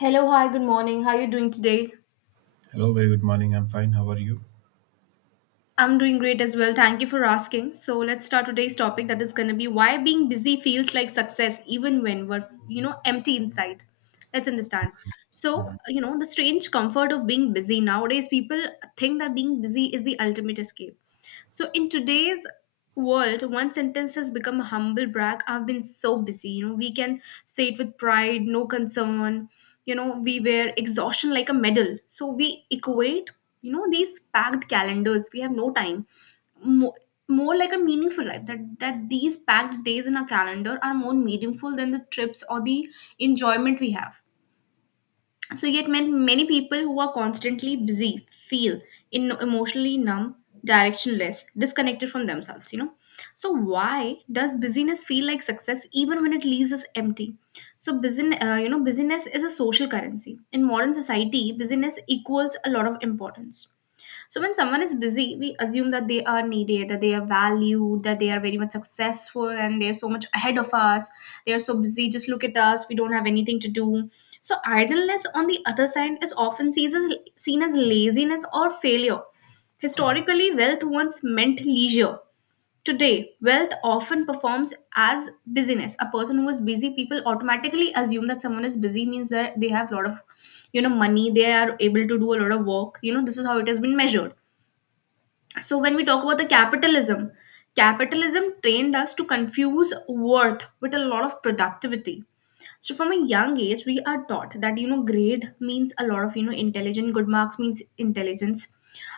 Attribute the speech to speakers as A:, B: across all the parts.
A: Hello, hi, good morning. How are you doing today?
B: Hello, very good morning. I'm fine. How are you?
A: I'm doing great as well. Thank you for asking. So let's start today's topic, that is going to be why being busy feels like success even when we're empty inside. Let's understand. So,
B: Mhm.
A: you know, the strange comfort of being busy. Nowadays people think that being busy is the ultimate escape. So in today's world, one sentence has become a humble brag: I've been so busy. You know, we can say it with pride, no concern. We wear exhaustion like a medal. So we equate these packed calendars. We have no time. More, more like a meaningful life. That these packed days in our calendar are more meaningful than the trips or the enjoyment we have. So yet many people who are constantly busy feel in emotionally numb, directionless, disconnected from themselves. So why does busyness feel like success even when it leaves us empty? So busyness is a social currency. In modern society, busyness equals a lot of importance. So when someone is busy, we assume that they are needed, that they are valued, that they are very much successful, and they are so much ahead of us. They are so busy, just look at us, we don't have anything to do. So idleness, on the other side, is often seen as laziness or failure. Historically, wealth once meant leisure. Today, wealth often performs as busyness. A person who is busy, people automatically assume that someone is busy means that they have a lot of money. They are able to do a lot of work. This is how it has been measured. So when we talk about the capitalism, trained us to confuse worth with a lot of productivity. So from a young age, we are taught that grade means a lot of intelligent, good marks means intelligence,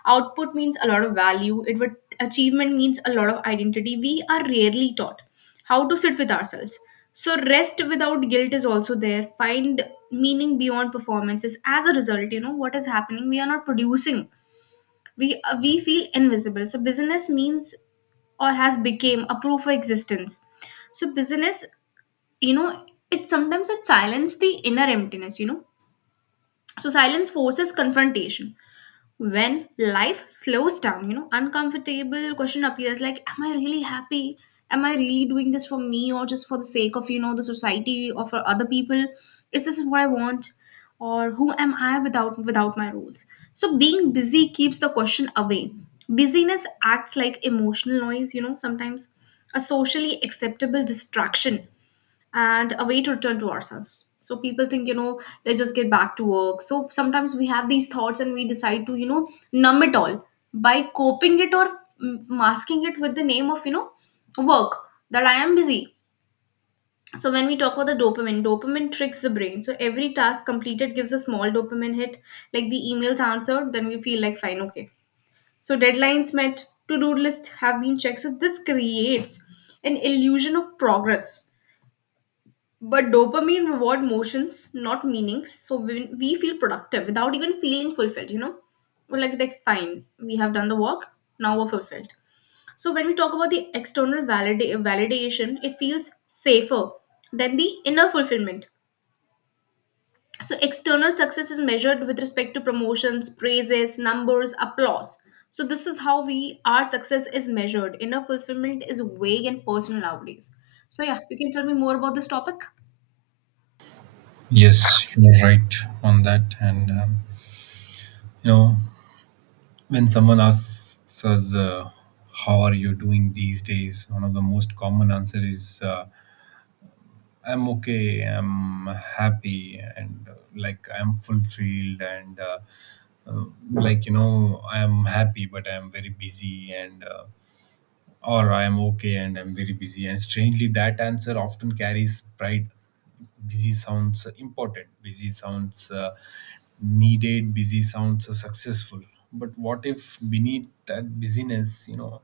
A: output means a lot of value, it would achievement means a lot of identity. We are rarely taught how to sit with ourselves. So rest without guilt is also there. Find meaning beyond performances. As a result, you know what is happening. We are not producing. We feel invisible, so business means or has become a proof of existence. So business you know it sometimes, it silences the inner emptiness. So silence forces confrontation. When life slows down, uncomfortable question appears, like, am I really happy? Am I really doing this for me, or just for the sake of the society or for other people? Is this what I want? Or who am I without my rules? So being busy keeps the question away. Busyness acts like emotional noise, sometimes, a socially acceptable distraction and a way to return to ourselves. So people think, let's just get back to work. So sometimes we have these thoughts and we decide to numb it all by coping it or masking it with the name of work, that I am busy. So when we talk about the dopamine, dopamine tricks the brain. So every task completed gives a small dopamine hit, like the emails answered, then we feel like, fine, okay. So deadlines met, to-do lists have been checked. So this creates an illusion of progress, but dopamine reward motions, not meanings. So when we feel productive without even feeling fulfilled, we're like, that fine, we have done the work, now we're fulfilled. So when we talk about the external validation, it feels safer than the inner fulfillment. So external success is measured with respect to promotions, praises, numbers, applause. So this is how we our success is measured. Inner fulfillment is vague and personal nowadays. So yeah, you can tell me more about this topic.
B: Yes, you're right on that. And, you know, when someone asks us, how are you doing these days? One of the most common answer is, I'm okay, I'm happy, and like I'm fulfilled, and like, you know, I'm happy, but I'm very busy, and or I am okay and I'm very busy. And strangely, that answer often carries pride. Busy sounds important, busy sounds needed, busy sounds successful. But what if beneath that busyness, you know,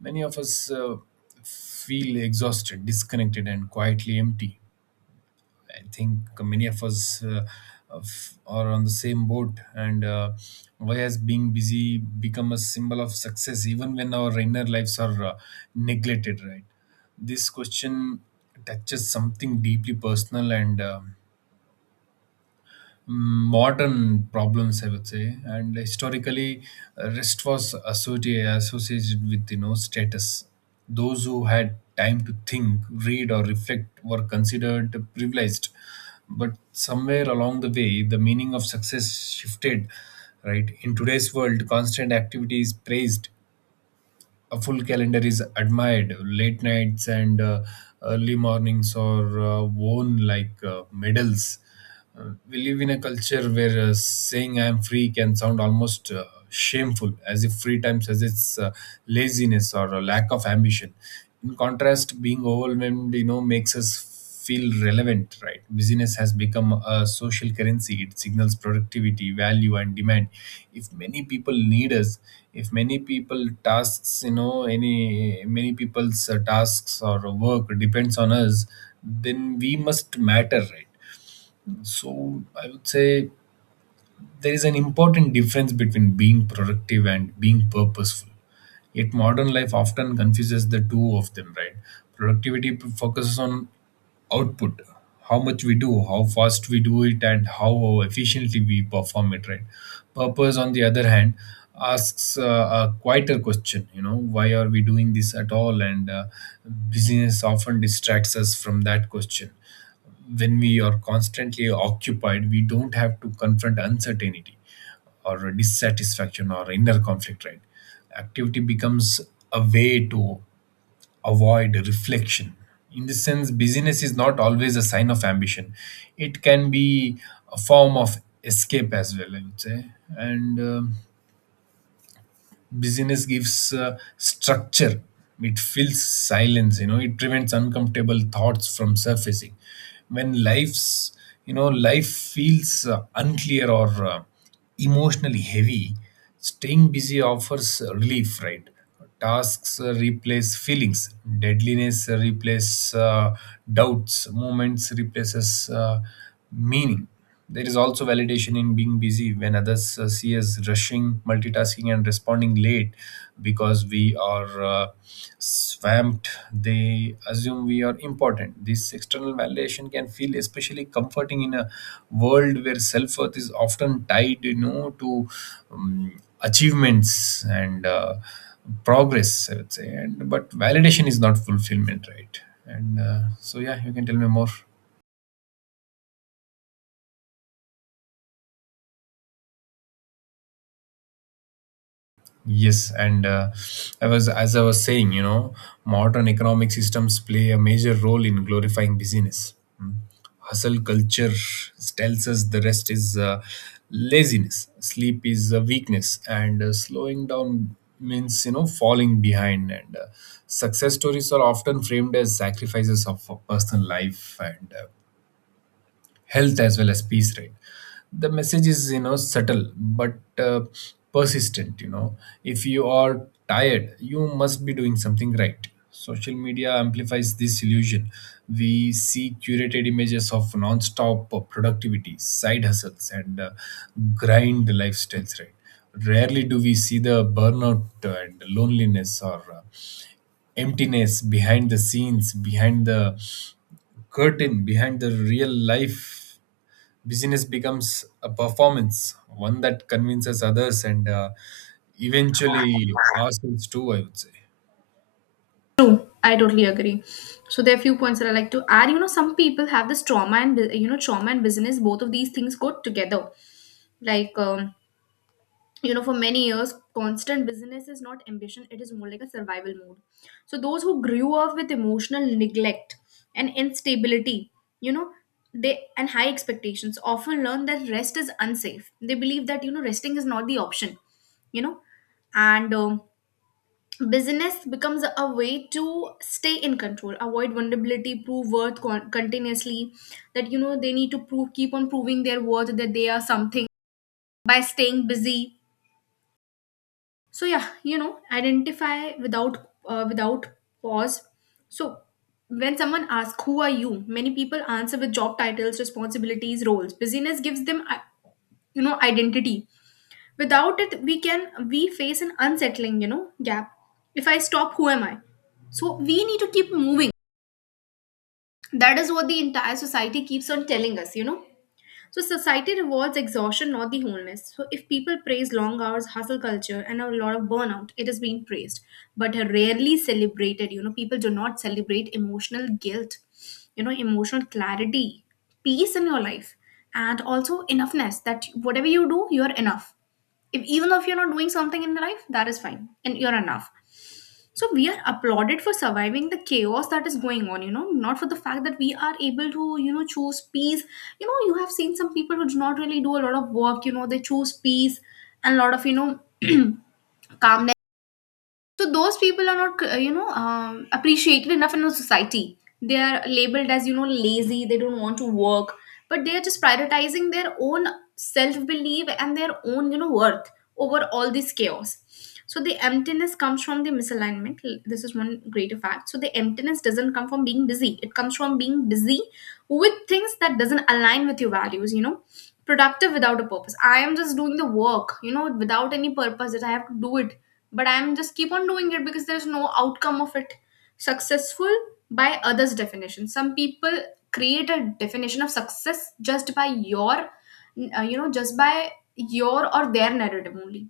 B: many of us feel exhausted, disconnected, and quietly empty? I think many of us, are on the same boat, and why has being busy become a symbol of success even when our inner lives are neglected, right? This question touches something deeply personal, and modern problems, I would say. And historically, rest was associated with, you know, status. Those who had time to think, read, or reflect were considered privileged. But somewhere along the way, the meaning of success shifted, right? In today's world, constant activity is praised, a full calendar is admired, late nights and early mornings are worn like medals. We live in a culture where saying I am free can sound almost shameful, as if free time suggests laziness or a lack of ambition. In contrast, being overwhelmed, you know, makes us feel relevant, right? Business has become a social currency. It signals productivity, value, and demand. If many people need us, if many people tasks, you know, any many people's tasks or work depends on us, then we must matter, right? So I would say there is an important difference between being productive and being purposeful. Yet modern life often confuses the two of them, right? Productivity focuses on output, how much we do, how fast we do it, and how efficiently we perform it, right? Purpose, on the other hand, asks a quieter question, you know, why are we doing this at all? And business often distracts us from that question. When we are constantly occupied, we don't have to confront uncertainty or dissatisfaction or inner conflict, right? Activity becomes a way to avoid reflection. In this sense, busyness is not always a sign of ambition, it can be a form of escape as well, I would say. And busyness gives structure, it fills silence, you know, it prevents uncomfortable thoughts from surfacing. When life's you know life feels unclear or emotionally heavy, staying busy offers relief, right? Tasks replace feelings, deadliness replace doubts, moments replaces meaning. There is also validation in being busy. When others see us rushing, multitasking, and responding late because we are swamped, they assume we are important. This external validation can feel especially comforting in a world where self-worth is often tied, you know, to um, achievements and progress, I would say. And but validation is not fulfillment, right? And so yeah, you can tell me more. Yes, and I was as I was saying, you know, modern economic systems play a major role in glorifying busyness. Hmm. Hustle culture tells us the rest is laziness, sleep is a weakness, and slowing down means, you know, falling behind. And success stories are often framed as sacrifices of a personal life and health, as well as peace, right? The message is, you know, subtle but persistent, you know, if you are tired, you must be doing something right. Social media amplifies this illusion. We see curated images of non-stop productivity, side hustles, and grind lifestyles, right? Rarely do we see the burnout and loneliness or emptiness behind the scenes, behind the curtain, behind the real life. Business becomes a performance, one that convinces others and eventually ourselves too, I would say.
A: True, I totally agree. So there are few points that I like to add. Some people have this trauma and trauma and business. Both of these things go together. Like, for many years, constant business is not ambition. It is more like a survival mode. So those who grew up with emotional neglect and instability, you know, they and high expectations often learn that rest is unsafe. They believe that resting is not the option. You know, and business becomes a way to stay in control, avoid vulnerability, prove worth, continuously, that they need to prove, keep on proving their worth, that they are something, by staying busy. So yeah, identify without pause. So when someone asks, who are you, many people answer with job titles, responsibilities, roles. Busyness gives them identity. Without it, we face an unsettling gap. If I stop, who am I? So we need to keep moving. That is what the entire society keeps on telling us. So society rewards exhaustion, not the wholeness. So if people praise long hours, hustle culture, and a lot of burnout, it is being praised, but rarely celebrated. People do not celebrate emotional guilt, emotional clarity, peace in your life, and also enoughness, that whatever you do, you're enough. If even though if you're not doing something in life, that is fine, and you're enough. So we are applauded for surviving the chaos that is going on, not for the fact that we are able to choose peace. You have seen some people who do not really do a lot of work. They choose peace and a lot of calmness. So those people are not appreciated enough in our society. They are labeled as lazy. They don't want to work, but they are just prioritizing their own self belief and their own worth over all this chaos. So the emptiness comes from the misalignment. This is one greater fact. So the emptiness doesn't come from being busy. It comes from being busy with things that doesn't align with your values. Productive without a purpose. I am just doing the work without any purpose, that I have to do it, but I'm just keep on doing it because there's no outcome of it. Successful by others' definition. Some people create a definition of success just by your or their narrative only.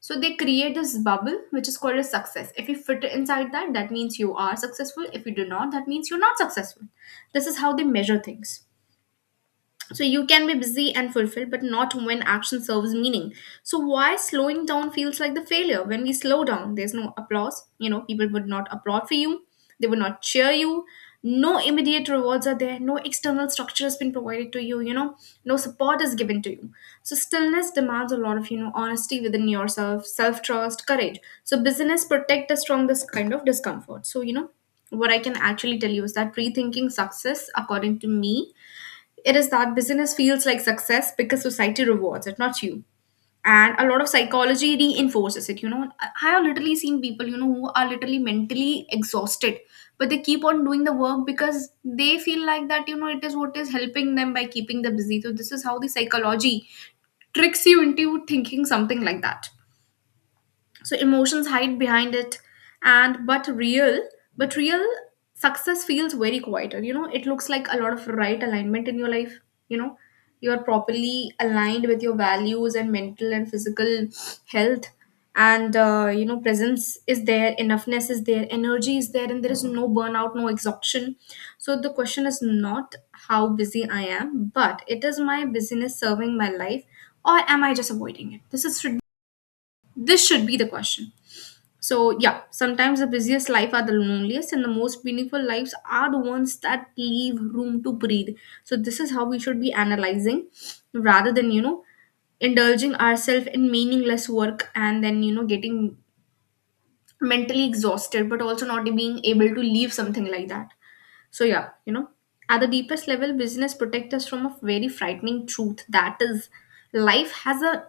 A: So they create this bubble which is called as success. If you fit inside that means you are successful. If you do not, that means you're not successful. This is how they measure things. So you can be busy and fulfilled, but not when action serves meaning. So why slowing down feels like the failure? When we slow down, there's no applause. People would not applaud for you. They would not cheer you. No immediate rewards are there. No external structure has been provided to you. No support is given to you. So stillness demands a lot of honesty within yourself, self trust, courage. So business protect us from this kind of discomfort. So, what I can actually tell you is that, rethinking success, according to me, it is that business feels like success because society rewards it, not you. And a lot of psychology reinforces it. I have literally seen people who are literally mentally exhausted, but they keep on doing the work because they feel like that it is what is helping them by keeping them busy. So this is how the psychology tricks you into thinking something like that. So emotions hide behind it. And but real success feels very quieter. It looks like a lot of right alignment in your life. You know you are properly aligned with your values and mental and physical health. And presence is there, enoughness is there, energy is there, and there is no burnout, no exhaustion. So the question is not how busy I am, but it is, my busyness serving my life, or am I just avoiding it? This should be the question. So, yeah, sometimes the busiest life are the loneliest, and the most meaningful lives are the ones that leave room to breathe. So this is how we should be analyzing, rather than indulging ourselves in meaningless work, and then getting mentally exhausted, but also not being able to leave something like that. So, yeah, at the deepest level, business protect us from a very frightening truth, that is, life has a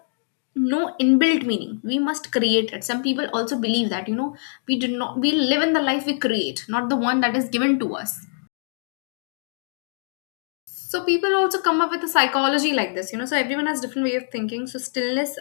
A: no inbuilt meaning. We must create it. Some people also believe that, we do not, we live in the life we create, not the one that is given to us. So, people also come up with a psychology like this, so everyone has different way of thinking. So, stillness,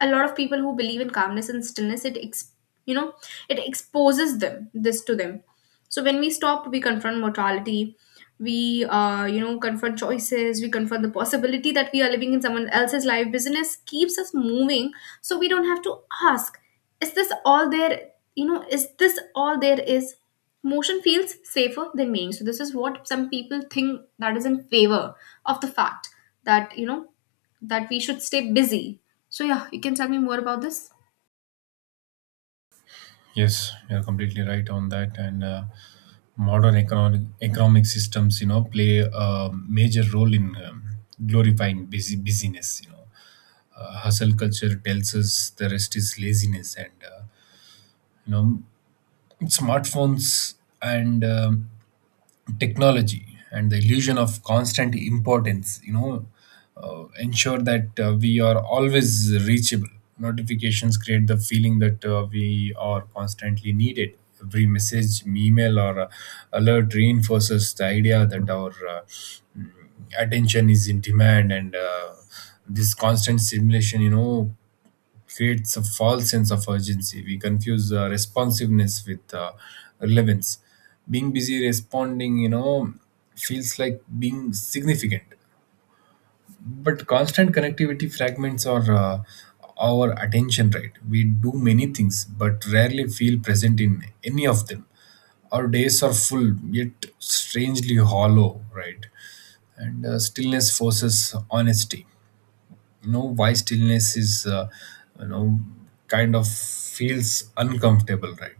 A: a lot of people who believe in calmness and stillness, it ex- you know it exposes them, this to them. So when we stop, we confront mortality, we confront choices, we confront the possibility that we are living in someone else's life. Business keeps us moving so we don't have to ask, is this all there is? Motion feels safer than meaning. So this is what some people think that is in favor of the fact that, that we should stay busy. So yeah, you can tell me more about this.
B: Yes, you're completely right on that. And modern economic systems, you know, play a major role in glorifying busyness. You know, hustle culture tells us the rest is laziness, and you know, smartphones and technology and the illusion of constant importance, you know, ensure that we are always reachable. Notifications create the feeling that we are constantly needed. Every message, email, or alert reinforces the idea that our mm, attention is in demand. And this constant stimulation, you know, creates a false sense of urgency. We confuse responsiveness with relevance. Being busy responding, you know, feels like being significant. But constant connectivity fragments our attention. Right, we do many things but rarely feel present in any of them. Our days are full, yet strangely hollow, right? And stillness forces honesty, you know. Why stillness is, you know, kind of feels uncomfortable, right?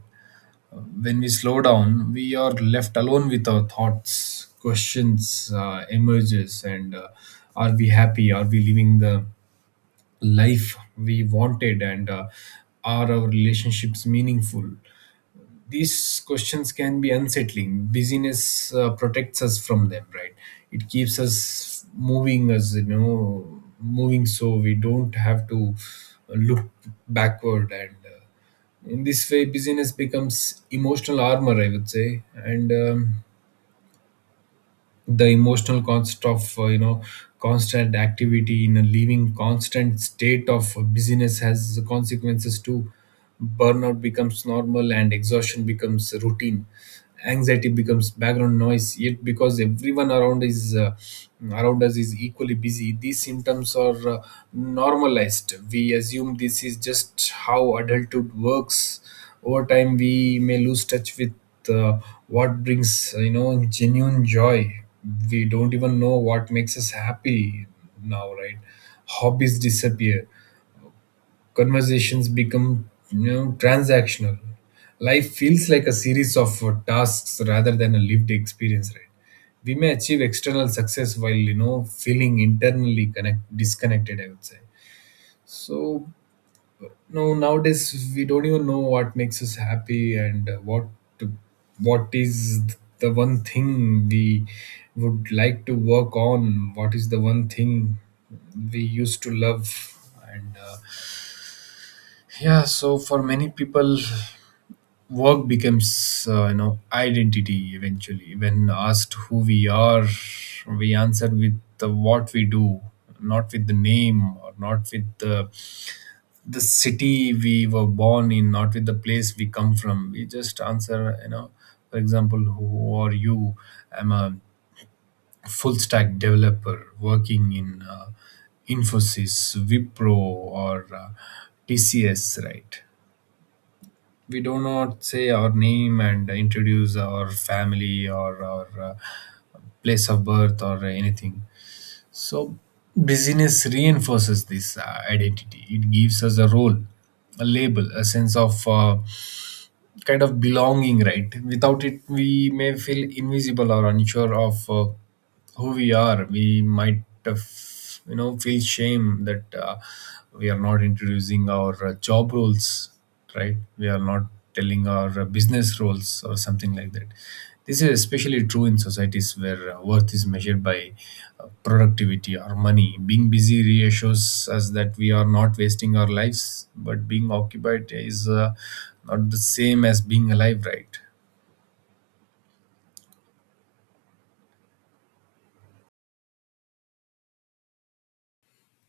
B: When we slow down, we are left alone with our thoughts. Questions emerges, and are we happy, are we living the life we wanted, and are our relationships meaningful? These questions can be unsettling. Busyness protects us from them, right? It keeps us moving, us you know, moving, so we don't have to look backward. And in this way, busyness becomes emotional armor, I would say. And the emotional cost of, you know, constant activity in a living constant state of busyness has consequences too. Burnout becomes normal, and exhaustion becomes routine, anxiety becomes background noise. Yet because everyone around us is equally busy, these symptoms are normalized. We assume this is just how adulthood works. Over time, we may lose touch with uh, what brings, you know, genuine joy. We don't even know what makes us happy now, right? Hobbies disappear, conversations become, you know, transactional. Life feels like a series of tasks rather than a lived experience, right? We may achieve external success while, you know, feeling internally connect disconnected, I would say. So no, nowadays we don't even know what makes us happy, and what is the one thing we would like to work on. What is the one thing we used to love? And yeah, so for many people, work becomes, you know, identity eventually. When asked who we are, we answer with the what we do, not with the name or not with the city we were born in, not with the place we come from. We just answer, you know, for example, who are you? I'm a full stack developer working in Infosys, Wipro, or TCS, right? We do not say our name and introduce our family or our, place of birth or anything. So busyness reinforces this identity. It gives us a role, a label, a sense of, kind of belonging, right? Without it, we may feel invisible or unsure of who we are. We might, you know, feel shame that we are not introducing our job roles, right? We are not telling our business roles or something like that. This is especially true in societies where worth is measured by productivity or money. Being busy reassures us that we are not wasting our lives, but being occupied is not the same as being alive, right?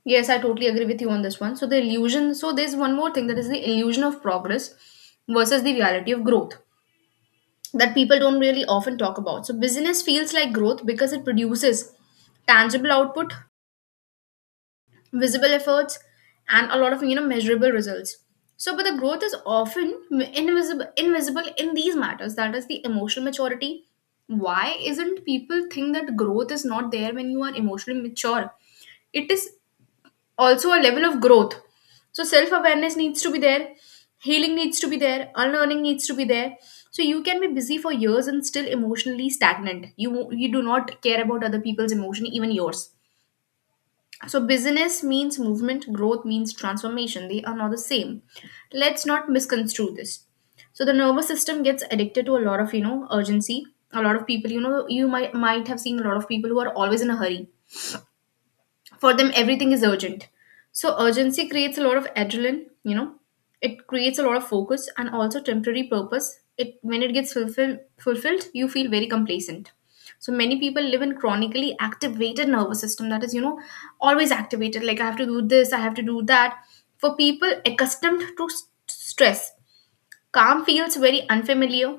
A: Yes, I totally agree with you on this one. So the illusion, so there's one more thing that is the illusion of progress versus the reality of growth that people don't really often talk about. So business feels like growth because it produces tangible output, visible efforts, and a lot of, measurable results. So but the growth is often invisible in these matters, that is the emotional maturity. Why isn't people think that growth is not there when you are emotionally mature? It is also a level of growth. So self awareness needs to be there, healing needs to be there, unlearning needs to be there. So you can be busy for years and still emotionally stagnant. You do not care about other people's emotion, even yours. So, business means movement, growth means transformation. They are not the same. Let's not misconstrue this. So, the nervous system gets addicted to a lot of, urgency. A lot of people, you might have seen a lot of people who are always in a hurry. For them everything is urgent. So urgency creates a lot of adrenaline, you know, it creates a lot of focus and also temporary purpose. It, when it gets fulfilled, you feel very complacent. So many people live in chronically activated nervous system, that is, always activated, like I have to do this, I have to do that. For people accustomed to stress, calm feels very unfamiliar,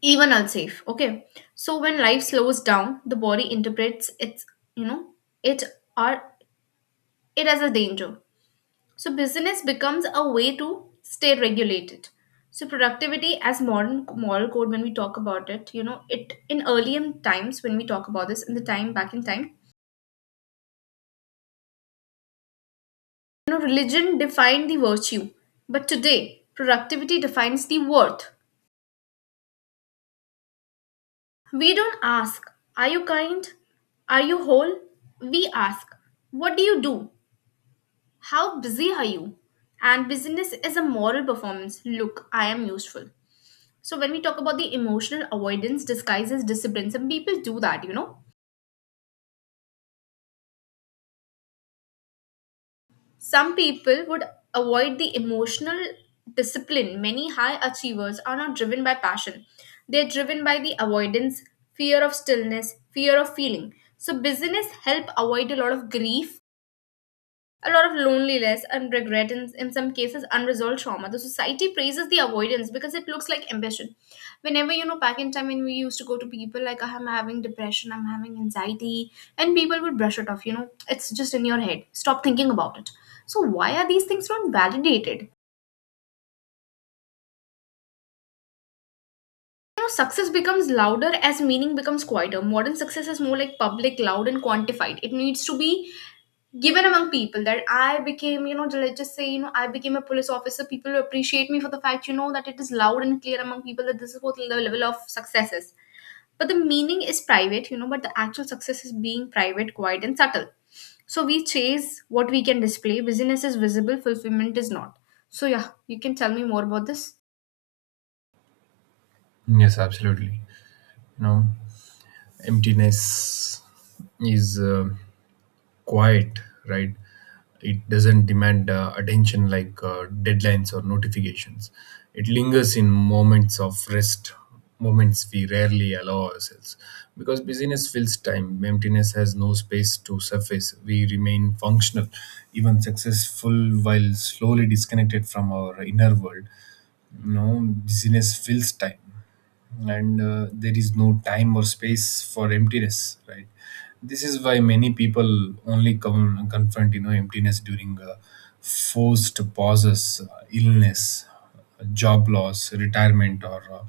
A: even unsafe. Okay, so when life slows down, the body interprets its, you know it are it as a danger. So business becomes a way to stay regulated. So productivity as modern moral code, when we talk about it, you know, it, in earlier times when we talk about this, in the time back in time, you know, religion defined the virtue, but today productivity defines the worth. We don't ask, are you kind? Are you whole? We ask, what do you do? How busy are you? And business is a moral performance. Look, I am useful. So when we talk about the emotional avoidance disguised as discipline, some people do that, you know. Some people would avoid the emotional discipline. Many high achievers are not driven by passion. They're driven by the avoidance, fear of stillness, fear of feeling. So business help avoid a lot of grief, a lot of loneliness and regret, and in some cases unresolved trauma. The society praises the avoidance because it looks like ambition. Whenever, you know, back in time, when we used to go to people like, I'm having depression, I'm having anxiety, and people would brush it off, you know, it's just in your head, stop thinking about it. So why are these things not validated? You know, success becomes louder as meaning becomes quieter. Modern success is more like public, loud, and quantified. It needs to be given among people that I became, you know, let's just say, you know, I became a police officer. People will appreciate me for the fact, you know, that it is loud and clear among people that this is what the level of success is. But the meaning is private, you know, but the actual success is being private, quiet, and subtle. So we chase what we can display. Business is visible, fulfillment is not. So, yeah, you can tell me more about this.
B: Yes, absolutely. You know, emptiness is, quiet, right? It doesn't demand attention like deadlines or notifications. It lingers in moments of rest, moments we rarely allow ourselves. Because busyness fills time, emptiness has no space to surface. We remain functional, even successful, while slowly disconnected from our inner world, you know. Busyness fills time, and there is no time or space for emptiness, right? This is why many people only come confront, you know, emptiness during forced pauses, illness, job loss, retirement, or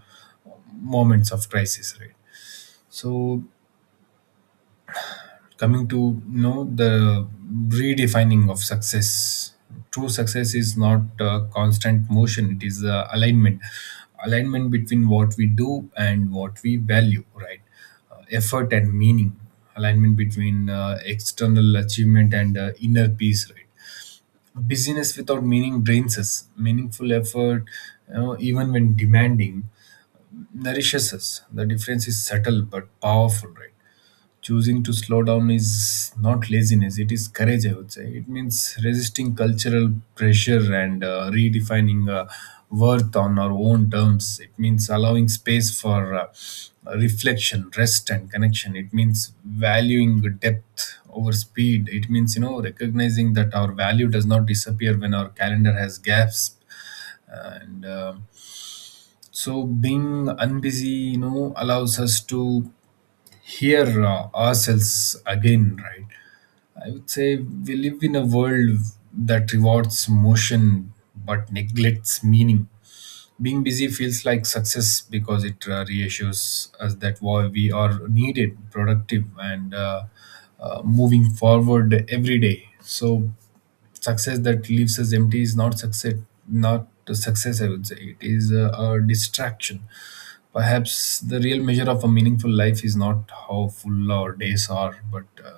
B: moments of crisis, right? So coming to, you know, the redefining of success, true success is not constant motion, it is alignment. Alignment between what we do and what we value, right? Effort and meaning, alignment between external achievement and inner peace, right? Busyness without meaning drains us, meaningful effort, you know, even when demanding, nourishes us. The difference is subtle but powerful, right? Choosing to slow down is not laziness, it is courage, I would say. It means resisting cultural pressure and redefining worth on our own terms. It means allowing space for reflection, rest, and connection. It means valuing depth over speed. It means, you know, recognizing that our value does not disappear when our calendar has gaps. And so being unbusy, you know, allows us to here ourselves again, right? I would say we live in a world that rewards motion but neglects meaning. Being busy feels like success because it reassures us that why we are needed, productive, and moving forward every day. So success that leaves us empty is not success, not a success, I would say it is a distraction. Perhaps the real measure of a meaningful life is not how full our days are, but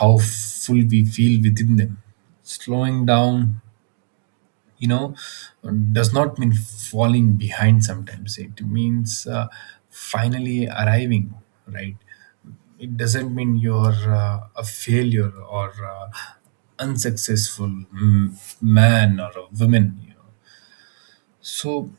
B: how full we feel within them. Slowing down, you know, does not mean falling behind. Sometimes it means, finally arriving, right? It doesn't mean you're a failure or unsuccessful man or a woman, you know. So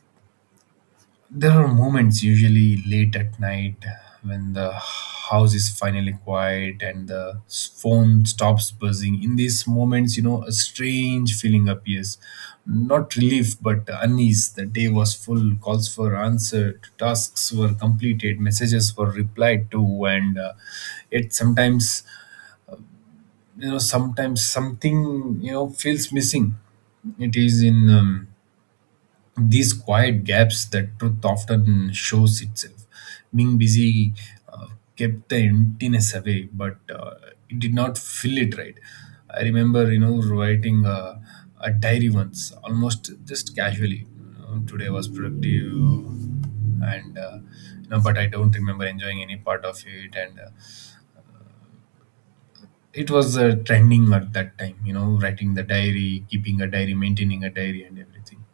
B: there are moments, usually late at night, when the house is finally quiet and the phone stops buzzing. In these moments, you know, a strange feeling appears, not relief but unease. The day was full, calls were answered, tasks were completed, messages were replied to, and yet sometimes, sometimes something, feels missing. It is in these quiet gaps that truth often shows itself. Being busy, uh, kept the emptiness away, but it did not fill it, right? I remember, you know, writing a diary once, almost just casually, you know, today was productive, and you know, but I don't remember enjoying any part of it, and it was trending at that time, you know, writing the diary, keeping a diary, maintaining a diary and everything.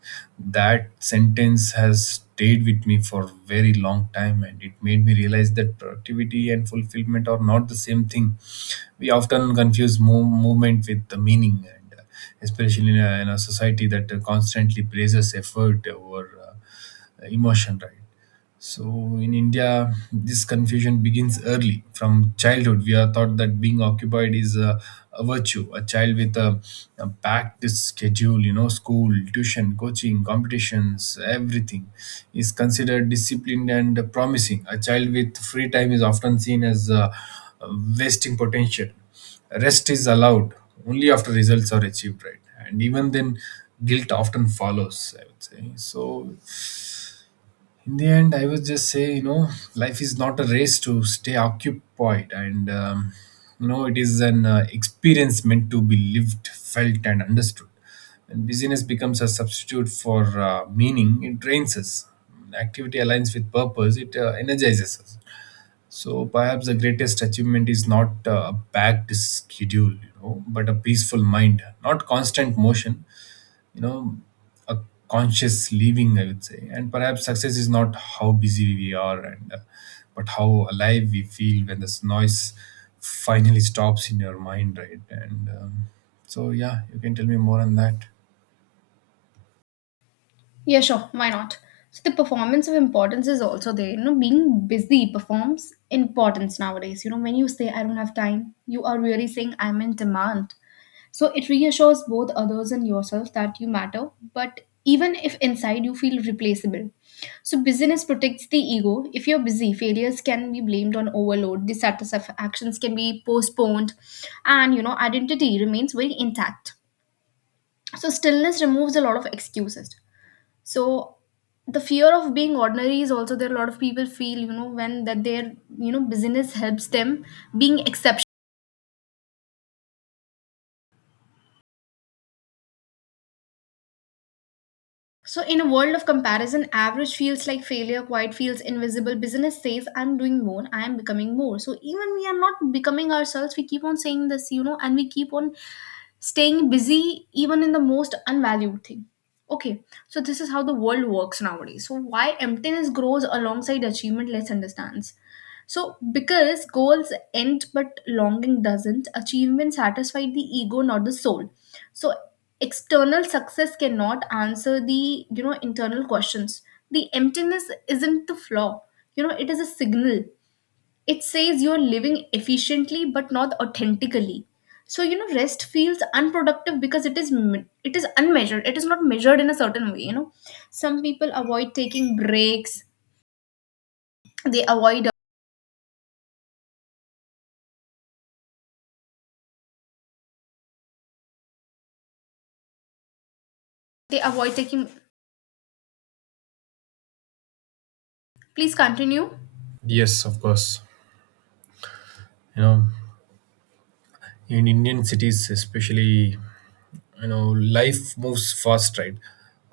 B: That sentence has stayed with me for a very long time, and it made me realize that productivity and fulfillment are not the same thing. We often confuse movement with the meaning, and especially in a society that constantly praises effort over emotion, right? So in India, this confusion begins early. From childhood, we are taught that being occupied is a virtue. A child with a packed schedule, you know, school, tuition, coaching, competitions, everything, is considered disciplined and promising. A child with free time is often seen as wasting potential. Rest is allowed only after results are achieved, right? And even then, guilt often follows, I would say. So in the end, I would just say, you know, life is not a race to stay occupied, and you know, it is an experience meant to be lived, felt and understood. When busyness becomes a substitute for meaning, it drains us. When activity aligns with purpose, it energizes us. So perhaps the greatest achievement is not a packed schedule, you know, but a peaceful mind, not constant motion, you know a conscious living, I would say. And perhaps success is not how busy we are, and but how alive we feel when this noise finally stops in your mind, right? And so yeah, you can tell me more on that.
A: Yeah, sure. Why not? So the performance of importance is also there. You know, being busy performs importance nowadays. You know, when you say I don't have time, you are really saying I'm in demand. So it reassures both others and yourself that you matter, but even if inside you feel replaceable. So busyness protects the ego. If you're busy, failures can be blamed on overload, dissatisfactions can be postponed, and you know, identity remains very intact. So stillness removes a lot of excuses. So the fear of being ordinary is also there. A lot of people feel, you know, when that their, you know, business helps them being. So, in a world of comparison, average feels like failure, quiet feels invisible, business says, I'm doing more, I am becoming more. So, even we are not becoming ourselves, we keep on saying this, you know, and we keep on staying busy even in the most unvalued thing. Okay, so this is how the world works nowadays. So, why emptiness grows alongside achievement, let's understand. So, because goals end but longing doesn't, achievement satisfied the ego, not the soul. So external success cannot answer the, you know, internal questions. The emptiness isn't the flaw, you know, it is a signal. It says you're living efficiently but not authentically. So you know rest feels unproductive because it is unmeasured, it is not measured in a certain way, you know. Some people avoid taking breaks, they avoid, they avoid taking. Please continue.
B: Yes, of course. You know, in Indian cities especially, you know, life moves fast, right?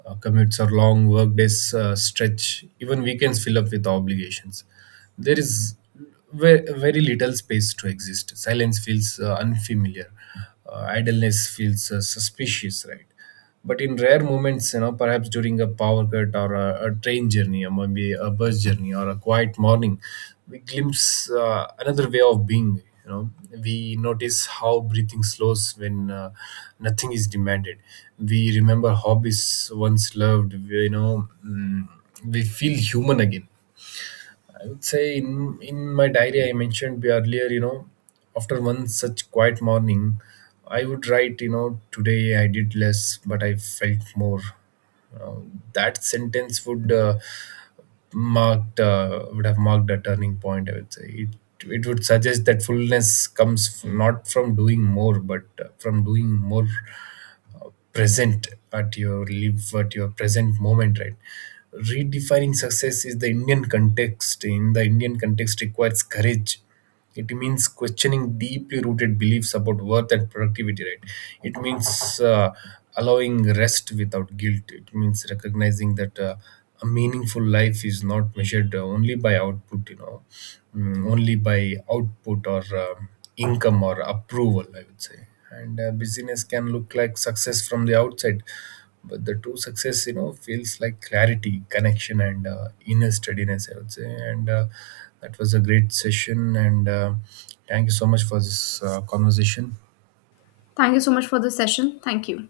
B: Commutes are long, work days stretch, even weekends fill up with obligations. There is very little space to exist. Silence feels unfamiliar, idleness feels suspicious, right? But in rare moments, you know, perhaps during a power cut or a train journey, or maybe a bus journey or a quiet morning, we glimpse another way of being. You know, we notice how breathing slows when, nothing is demanded. We remember hobbies once loved. We, you know, we feel human again, would say in my diary I mentioned earlier, you know, after one such quiet morning, I would write, you know, today I did less, but I felt more. Uh, that sentence would marked, would have marked a turning point. I would say it, it would suggest that fullness comes not from doing more, but from doing more present at your live at your present moment, right? Redefining success is the Indian context, in the Indian context, requires courage. It means questioning deeply rooted beliefs about worth and productivity, right? It means, allowing rest without guilt. It means recognizing that, a meaningful life is not measured only by output, you know, only by output or income or approval, I would say. And busyness can look like success from the outside, but the true success, you know, feels like clarity, connection and inner steadiness, I would say. And that was a great session, and thank you so much for this conversation.
A: Thank you so much for the session. Thank you.